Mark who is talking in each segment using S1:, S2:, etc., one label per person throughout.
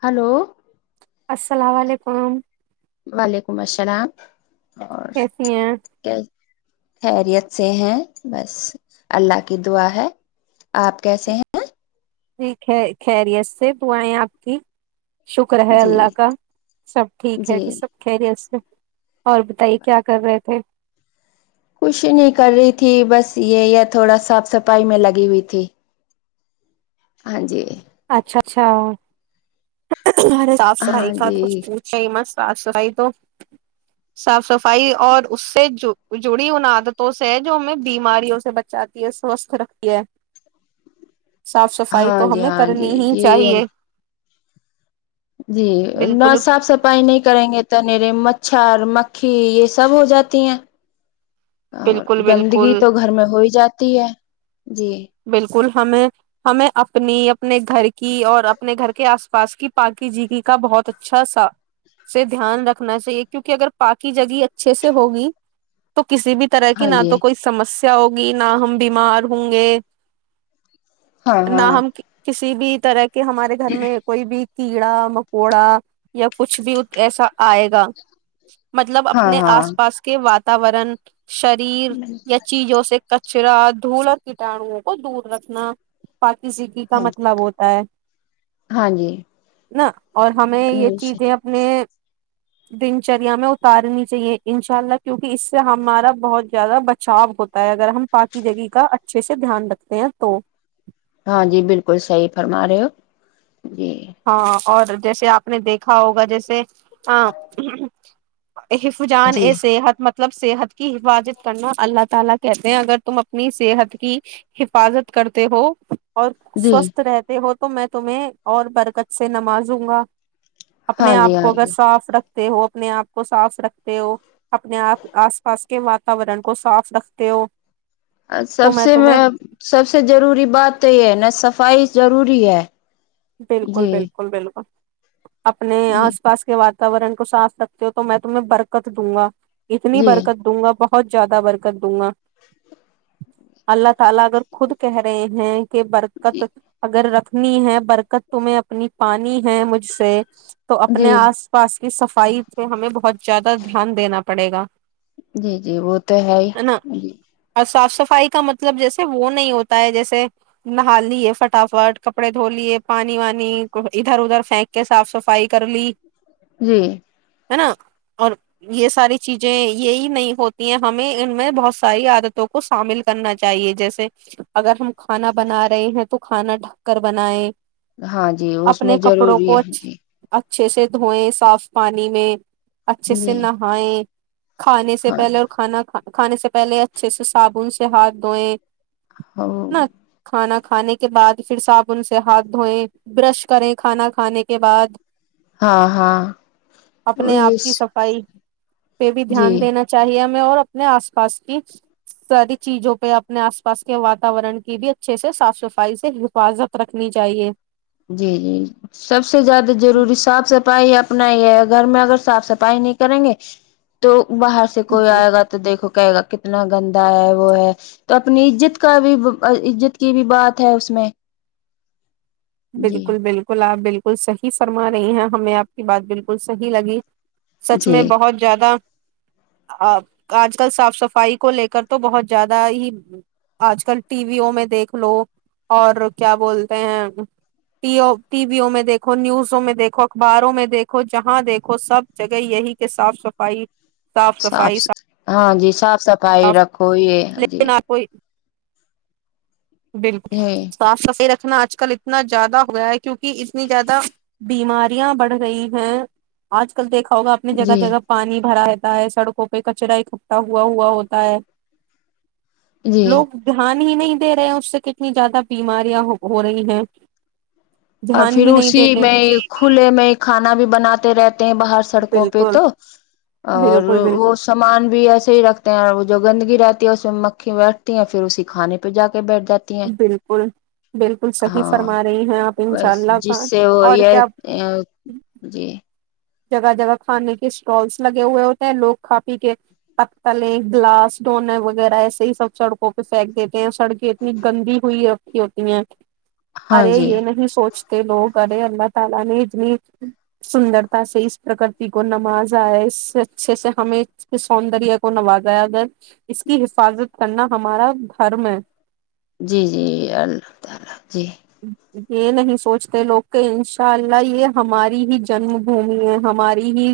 S1: hello
S2: السلام علیکم
S1: وعلیکم السلام اور
S2: کیسی ہیں
S1: کیا [unintelligible] خیریت سے ہیں بس اللہ کی دعا ہے آپ کیسے ہیں
S2: جی خ خیریت سے ب آئےیں آپ کی شکر
S1: ہیں
S2: ہے
S1: جی
S2: اللہ کا سب ٹھیک ہے جی سب خری سے اور بتائیے کیا کر رہے تھے
S1: کچھ نہیں کر رہی تھی بس یہ تھوڑا صاف صفائی میں لگی ہوئی تھی ہاں جی
S2: اچھا اچھا گے صاف
S1: ہاں
S2: صفائی کا کچھ
S1: جی
S2: پوچھے ہی مس صاف صفائی تو صاف صفائی اور اس سے جڑی ان عادتوں سے ہے جو ہمیں بیماریوں سے بچاتی ہے سوستھ رکھتی ہے صاف صفائی
S1: ہاں
S2: تو
S1: جی
S2: ہمیں
S1: ہاں
S2: کرنی
S1: جی
S2: ہی
S1: یہ
S2: چاہیے
S1: جی نہ
S2: بالکل
S1: صاف صفائی نہیں کریں گے تو میرے مچھر مکھی یہ سب ہو جاتی ہیں اور
S2: بالکل بالکل
S1: گندگی تو گھر میں ہو ہی جاتی ہے جی
S2: بالکل ہمیں ہمیں اپنی اپنے گھر کی اور اپنے گھر کے آس پاس کی پااکی جگی کا بہت اچھا سا سے دھیان رکھنا چاہیے کیونکہ اگر پاکی جگی اچھے سے ہوگی تو کسی بھی طرح کی
S1: ہاں
S2: نہ
S1: جی
S2: تو کوئی سمس ہوگی نہ ہم بیمار ہوں گے
S1: ہاں
S2: نہ
S1: ہاں
S2: ہم کسی بھی طرح کہ ہمارے گھر میں کوئی بھی کیڑا مکوڑا یا کچھ بھی ایسا آئے گا مطلب
S1: ہاں
S2: اپنے
S1: ہاں
S2: آس پاس کے و واتاورن شریر یا چیزوں سے ک چرا دھول کٹاانو وہ دور رکھنا پاکی سکی کا
S1: ہاں
S2: مطلب ہوتا ہے
S1: ہاں جی
S2: نا اور ہمیں یہ چیزیں اپنے دن چریا میں اتارنی چاہیے انشاء اللہ کیونکہ اس سے ہمارا بہت زیادہ بچاؤ ہوتا ہے اگر ہم پاکی جگی کا اچھے سے دھیان رکھ تو
S1: ہاں جی بالکل صحی فرما رہے ہو جی
S2: ہاں اور جیسے آپ نے دیکھا ہوگا جیسے ہ ا حفوجان
S1: جی
S2: ا صحت مت [unintelligible] اور
S1: جی
S2: سوستھ رہتے ہو تو میں تمہیں اور بر کچ سے نمازوں گا
S1: ہاں
S2: اپنے
S1: جی
S2: آپ کو
S1: ہاں
S2: اگر
S1: جی
S2: صاف رکھ رتے ہو اپنے آپ کو صاف رکھتے ہو اپنے آ آس پاس کے واتورن کو صاف رکھتے ہو
S1: سب
S2: تو
S1: سے
S2: تمہیں
S1: میں سب سے ضروری بات تو یہ ہے نا سف صفائی ضروری ہے
S2: بالکل
S1: جی
S2: بالکل بالکل اپنے
S1: جی
S2: آس پاس کے و وورن کو سانس رکھتے ہو تو میں تمہیں برکت دوں گا اتنی
S1: جی
S2: برکت دوں گا بہت [unintelligible] کے
S1: جی
S2: برکت اگر رکھ نہیں ہے برک تمہیں اپنی پانی ہیں مجھ سے تو اپنے
S1: جی
S2: آس پاس کہ صفائی پہ ہمیں بہت زیادہ دھیان دینا پڑے گا
S1: جی جی وہ تو ہے ہی ج
S2: اور صاف صفائی کا مطلب جیسے وہ نہیں ہوتا ہے جیسے نہا لیے فٹافٹ کپڑے دھو لیے پانی وانی ادھر ادھر پھینک کے صاف صفائی کر لی
S1: جی
S2: ہے نا اور یہ ساری چیزیں یہی نہیں ہوتی ہیں ہمیں ان میں بہت ساری عادتوں کو شامل کرنا چاہیے جیسے اگر ہم کھانا بنا رہے ہیں تو کھانا ڈھک کر بنائے
S1: ہاں جی اس میں ضروری ہے جی
S2: اچھے سے دھوئیں صاف پانی میں اچھے سے
S1: جی
S2: نہائے کھانے سے
S1: ہاں
S2: پہلے اور کھانا کھا کھانے سے پہلے اچھے سے صابن سے ہاتھ دھوئیں نہ کھانا کھانے کے بعد پھر صاپ ان سے ہاتھ دھوئیں برش کریں کھانا کھانے کے بعد
S1: ہاں ہاں
S2: اپنے آپ
S1: وہیس
S2: کی صفائی پہ بھی دھیان دینا چاہیے اور اپنے آس پاس کی ساری چیزوں پہ اپنے آس پاس کے واتاورن کی بھی اچھے سے صاف صفائی سے حفاظت رکھنی چاہیے
S1: جی جی سب سے زیادہ ضروری صاف صفائی آپ اپنا یہ گھر میں اگر صاف صفائی نہیں کریں گے تو باہر سے کوئی
S2: جی
S1: آئے گا تو دیکھو کہے گا کتنا گندا ہے وہ ہے تو اپنی عزت کا بھی عزت کی بھی بات ہے اس میں جی
S2: بالکل بالکل آ بالکل بالکل صحیح فرما رہی ہیں ہمیں آپ کی بات بالکل صحی لگی سچ
S1: جی
S2: میں بہت زیادہ آ آج کل صاف صفائی کو لے کر تو بہت زیادہ ہی آج کل ٹی ویوں میں دیکھ لو اور کیا بولتے ہیں [unintelligible] ٹی ویوں میں دیکھو نیوزوں میں دیکھو اخباروں میں دیکھو جہاں دیکھو سب جگہ یہی کہ صاف صفائی [unintelligible]
S1: صاف ہاں جی صاف صفائی رکھو یہ جی
S2: لیکن
S1: [unintelligible]
S2: آپ کوئی بالکل
S1: جی
S2: صاف صفائی رکھ [unintelligible] آج کل [unintelligible] اتنا زیادہ ہوا ہے کیونکہ اتنی زیادہ بیماریاں بڑھ رہی ہیں آج کل دیکھ [unintelligible] ہوگا اپنے جگہ
S1: جی
S2: جگہ پانی بھرا ہے [unintelligible] ہو ہے سڑکوں پہ کچرا اکٹٹا ہوا ہوا ہوتا ہے [unintelligible]
S1: جی
S2: لوگ دھیان [unintelligible] ہی نہیں دے رہے ہیں اس سے کتنی زیادہ بیماریاں ہو رہی ہیں [unintelligible]
S1: اور پھر
S2: دھیان ہی نہیں
S1: اسی
S2: دیتے
S1: میں کھلے میں کھانا بھی بناتا [unintelligible] رات [inaudible] [inaudible] ہیں باہر سڑکوں پہ
S2: بالکل
S1: تو اور
S2: بالکل بالکل
S1: وہ سامان بھی ایسے ہی رکھتے ہیں اور وہ جو گندگی رہتی [unintelligible] اس میں مکھی بیٹھتی ہیں پھر اسی کھانے پہ جا [unintelligible] جاتی ہیں
S2: بالکل بالکل صحیح
S1: ہاں
S2: فرما رہی ہیں آپ [unintelligible]
S1: بس جس
S2: خان
S1: سے وہ
S2: اور
S1: یہ
S2: کیا
S1: جی [unintelligible]
S2: جگہ جگہ کھانے کے اسٹالس لگے ہوئے ہوتے ہیں لوگ کھ پی کے پکتلیں گلاس ڈونے وغیرہ ایسے ہی سب سڑکوں پہ پھینک دیتے ہیں سڑکیں اتنی گندی ہوئی رھی ہوتی ہیں [unintelligible]
S1: ہاں
S2: ارے
S1: جی
S2: یہ نہیں سوچتا کے لگ اے اللہ تعالی نے اتنی سندر [unintelligible] سے اس پرکرتی کو نوازاائے اس سے اچھے سے ہمیں اس کے سوندر کو نوازایا جائے اس کی حفاظت کرنا ہمارا دھرم ہے [unintelligible]
S1: [unintelligible]
S2: یہ نہیں سوچتے لوگ کہ انشاء اللہ یہ ہماری ہی جنم بھومی ہے ہماری ہی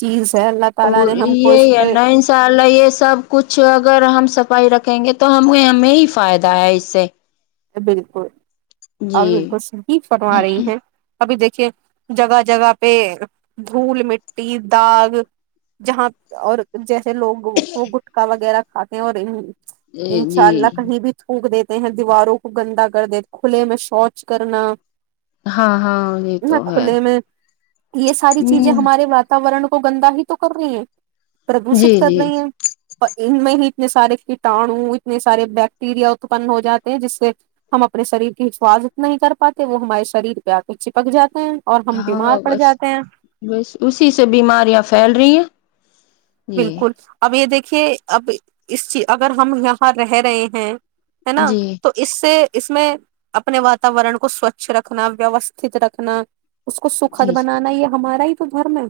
S2: چیز [unintelligible] تعالی
S1: اور
S2: نے ہم کو
S1: یہ
S2: اس
S1: ہے
S2: پہ
S1: ن ان شاء اللہ یہ سب کچھ اگر ہم صفائی رکھ [unintelligible] کہیں گے تو ہمیں ہمیں ہی فائدہ ہے اس سے [unintelligible]
S2: بالکل [unintelligible] اب
S1: جی
S2: بالکل س فرما رہی ہیں [unintelligible] ابھی دیکھیے جگہ جگہ پہ دھول مٹی داغ جہاں اور جیسے لوگ وہ گٹکا وغیرہ کھاتے ہیں اور [unintelligible]
S1: جی
S2: انشاء اللہ
S1: جی
S2: کہیں بھی تھوک دیتے [unintelligible] ہیں دیواروں [unintelligible] گندا کر دی کھلے میں شوچ کرنا
S1: ہاں ہاں یہ
S2: [unintelligible] نہ
S1: تو ہے
S2: کھلے میں یہ ساری چیزیں
S1: ہ
S2: ہمارے واتورن [unintelligible] وہ گندہ ہی تو کر رہی ہے [unintelligible]
S1: جی
S2: پردوشت کر
S1: جی
S2: رہی ہیں اور [unintelligible] ان میں ہی اتنے سارے کٹاڑو اتنے سارے بیکٹیریا اتپن ہو جاتے ہیں جس سے [unintelligible] ہم اپنے شریر کے شاس اتنا نہیں کر پاتے وہ ہمارے شریر پہ آ کر چپک جاتے [unintelligible] ہم
S1: ہاں
S2: بیمار پڑ
S1: بس
S2: جاتے ہیں
S1: بس اسی سے بیماریاں پھیل رہی ہیں جی
S2: بالکل اب یہ دیک دیکے اب اس چی اگر ہم یہاں رہ رہے ہیں ہے نا
S1: جی
S2: تو اس سے اس میں اپنے واتاورن کو سوچھ رکھنا ویوستھت رکھنا اس کو سکھد
S1: جی جی
S2: بنانا یا ہمارا ہی تو گھر میں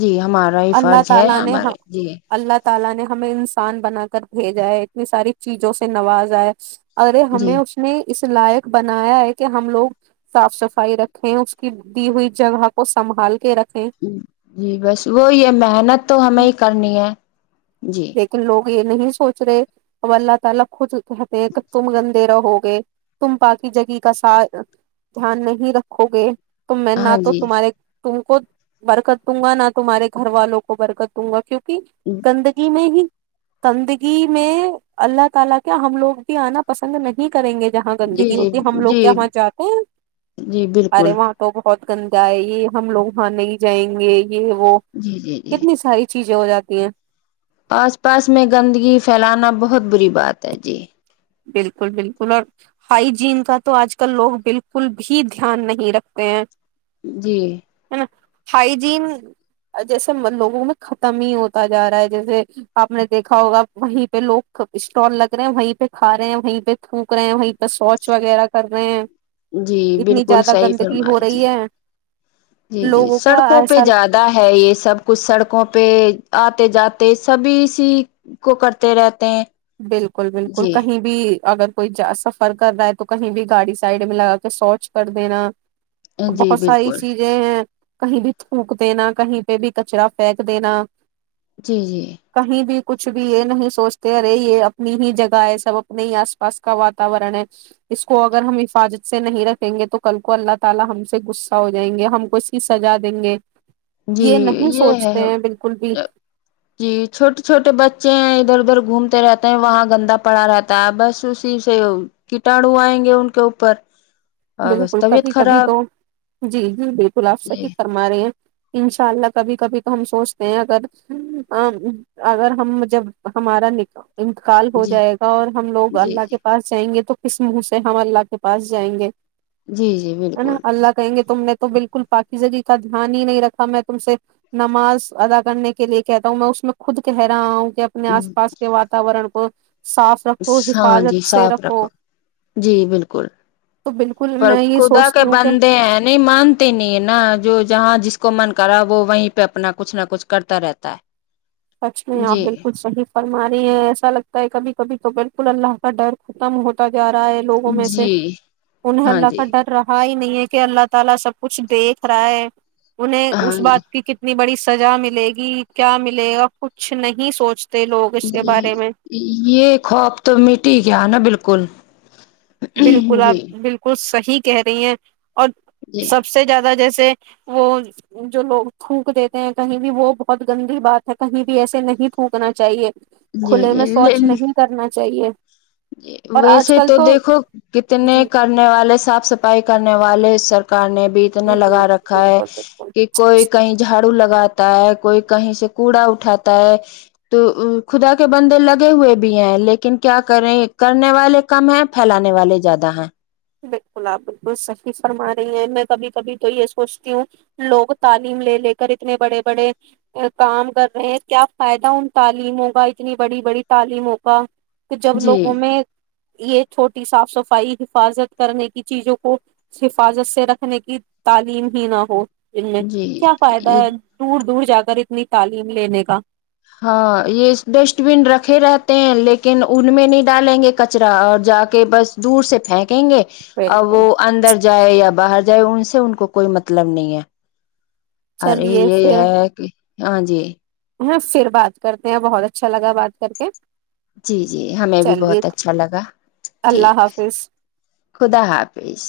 S1: جی ہمارا ہی فرض ہے
S2: نے
S1: ہمارے
S2: ہم
S1: جی
S2: اللہ ت تعالا نے ہمیں انسان بنا کر بھیجا ہے اتنی ساری چیزوں سے نوازائے ارے
S1: جی
S2: ہمیں اس نے اس لائق بنایا ہے کہ ہم لوگ صاف صفائی رکھے اس کی دی ہوئی جگہ کو سنبھال کے رکھ
S1: جی بس وہی محنت تو ہمیں کرنی ہے جی
S2: لیکن لوگ یہ نہیں سوچ رہے ا اللہ تعالی ک کہتے ہیں کہ تم گندے رہو گے تم پاکی جگی کا سات دھیان نہیں رکھو گے تو میں نہ
S1: ہاں
S2: تو
S1: جی
S2: تمہارے تم کو برکت دوں گا نہ تمہارے گھر والوں کو برکت دوں گا کیوںکہ کہ گند ہی گندگی میں اللہ تعالا کیا ہم لوگ بھی آنا پسند نہیں کریں گے جہاں
S1: جی
S2: گندگی
S1: جی
S2: ہوتی ہے ہم لوگ
S1: جی
S2: کیا وہاں جاتے ہیں
S1: جی
S2: ارے
S1: بالکل
S2: وہاں تو بہت گنندا ہے یہ ہم لوگ وہاں نہیں جائیں گے یہ وہ
S1: جی جی جی
S2: کتنی ساری چیز چیزیں ہو جاتی ہیں
S1: آس پاس میں گندگی پھیلانا بہت بری بات ہے جی
S2: بلکل بلکل اور ہائیجین کا تو آج کل لوگ بالکل بھی دھیان نہیں رکھتے ہیں
S1: جی
S2: ہے نا ہائیجین جیسے لوگوں میں ختم ہی ہوتا جا رہا ہے جیسے آپ نے دیکھا ہوگا وہیں پہ لوگ اسٹال لگ رہے ہیں وہیں پہ کھ رہے ہیں وہیں پہ تھھوک رہے ہیں وہیں پہ شوچ وغیرہ کر رہے ہیں
S1: جی
S2: اتنی
S1: بالکل
S2: زیادہ
S1: صحیح
S2: گندگی ہو
S1: فرمایا جی
S2: رہی ہے
S1: جی جی
S2: لوگوں کا
S1: سڑکوں پہ
S2: ایسا
S1: زیادہ ہے یہ سب کچھ سڑکوں پہ آپ جاتے سبھی اسی کو کرتے رہتے ہیں
S2: بالکل بالکل
S1: جی
S2: کہیں بھی اگر کوئی سفر کر رہا ہے تو کہیں بھی گاڑی سائڈ میں لگا کے شوچ کر دینا
S1: جی
S2: بہت ساری
S1: بالکل
S2: چیزیں ہیں کہیں بھی تھوک دینا کہیں پہ بھی کچرا پھینک دینا
S1: جی جی
S2: کہیں بھی کچھ بھی یہ نہیں سوچتے ہیں اپنی بھی جگہ ایسا وقت نہیں اس پاس کا واتا ورن ہے اس کو اگر ہم حفاظت سے نہیں رکھیں گے تو کل کو اللہ تعالی ہم سے غصہ ہو جائیں گے ہم اس کی سزا دیں گے
S1: جی
S2: یہ نہیں
S1: یہ
S2: سوچتے ہیں بالکل بھی
S1: ہے جی چھوٹے چھوٹے بچے ہیں ادھر ادھر گھومتے رہتے ہیں وہاں گندا پڑا رہتا ہے بس اسی سے کیٹاڑو آئیں گے ان کے اوپر اور بس
S2: بالکل
S1: طبیعت
S2: کبھی کبھی
S1: خراب
S2: تو جی جی بالکل آپ
S1: جی
S2: صحیح فرما رہے ہیں انشاء اللہ کبھی کبھی تو ہم سوچتے ہیں اگر اگر ہم جب ہمارا نکا انتقال ہو
S1: جی
S2: جائے گا اور ہم لوگ
S1: جی
S2: اللہ کے
S1: جی
S2: پاس جائیں گے تو اس منہ سے ہم اللہ کے پاس جائیں گے
S1: جی جی
S2: ہے نا
S1: بالکل
S2: اللہ کہیں گے تم نے تو بالکل پااکی زگی کا دھیان ہی نہیں رکھا میں تم سے نماز ادا کرنے کے لیے کہتا ہوں میں اس میں خود کہہ رہا ہوں اپنے آس پاس کے واتاورن کو صاف رکھو
S1: ہاں جی
S2: حفاظت سے
S1: صاف
S2: رکھو
S1: جی بالکل
S2: تو بالکل
S1: پر
S2: میں یہ
S1: خدا کے
S2: سوچتی ہوں کہ
S1: بندے ہیں نہیں مانتے نہیں نا جو جہاں جس کو من کرا وہیں پہ اپنا کچھ نہ کچھ کرتا رہتا ہے
S2: سچ میں آپ
S1: جی
S2: بالکل صحیح فرما رہی ہیں ایسا لگتا ہے کبھی کبھی تو بک اللہ کا ڈر ختم ہوتا جا رہا ہے لوگوں میں سے
S1: جی
S2: انہیں
S1: ہاں
S2: اللہ
S1: جی
S2: کا ڈر رہا ہی [inaudible] انہیں اس
S1: ہاں
S2: بات کی کتنی بڑی سزا ملے گی کیا ملے گا کچھ نہیں سوچتا
S1: جی یہ خواب تو میٹ کیایا نا بالکل ج
S2: بالکل آپ بالکل صحی کہہ رہی ہیں اور
S1: جی
S2: سب سے زیادہ جیسے سے وہ جو لوگ تھوک دیتے ہیں کہیں بھی وہ بہت گندی بات ہے کہیں بھی ایسے نہیں تھوکنا چاہیے
S1: جی
S2: کھلے میں سوچ
S1: جی
S2: نہیں کرنا چاہیے اور آج
S1: ویسے
S2: کل
S1: تو دیکھو [inaudible]
S2: جی
S1: کتنے کرنے والے صاف صفائی کرنے والے والے سرک [inaudible] نے بھی اتنا
S2: جی
S1: لگا رکھا ہے
S2: بالکل بالکل
S1: کہ کوئی کہیں جھاڑو لگات ہے کوئی کہیں سے کوڑا اٹھاتا ہے تو خدا کے بندے لگے ہوئے بھی ہیں لیکن کیا کرنے والے کم ہیں پھیلانے والے زیادہ ہیں
S2: بالکل آپ بالکل صحیح فرما رہی ہیں میں کبھی کبھی تو یہ سوچتی ہوں لوگ تعلیم لے لے کر اتنے بڑے بڑے کام کر رہے ہیں کیا فائدہ ان تعلیموں کا اتنی بڑی بڑی تعلیموں کا کہ جب
S1: جی
S2: لوگوں میں یہ چھوٹی صاف صفائی حفاظت [inaudible] کرنے کی چیزوں کو حفاظت سے رکھنے کی تعلیم ہی نہ ہو ان میں
S1: جی
S2: کیا فائدہ ہے دور دور جا کر اتنی تعلیم لینے کا [inaudible]
S1: ہاں یہ ڈسٹ بین رکھے رہتے ہیں لیکن ان میں نہیں ڈالیں گے کچرا اور جا کے بس دور سے پھینک کہیں گے اور
S2: بالکل
S1: وہ اندر جائے یا باہر جائے ان سے ان کو کوئی مطلب نہیں ہے ارے
S2: چلیے
S1: یہ
S2: پھر
S1: ہے کہ ہاں جی
S2: ہاں پھر بات کرتے ہیں بہت اچھا لگا بات کر کے
S1: جی جی ہمیں بھی
S2: چلیے
S1: بہت اچھا لگا
S2: اللہ
S1: ٹھیک ہے
S2: حافظ
S1: خدا حافظ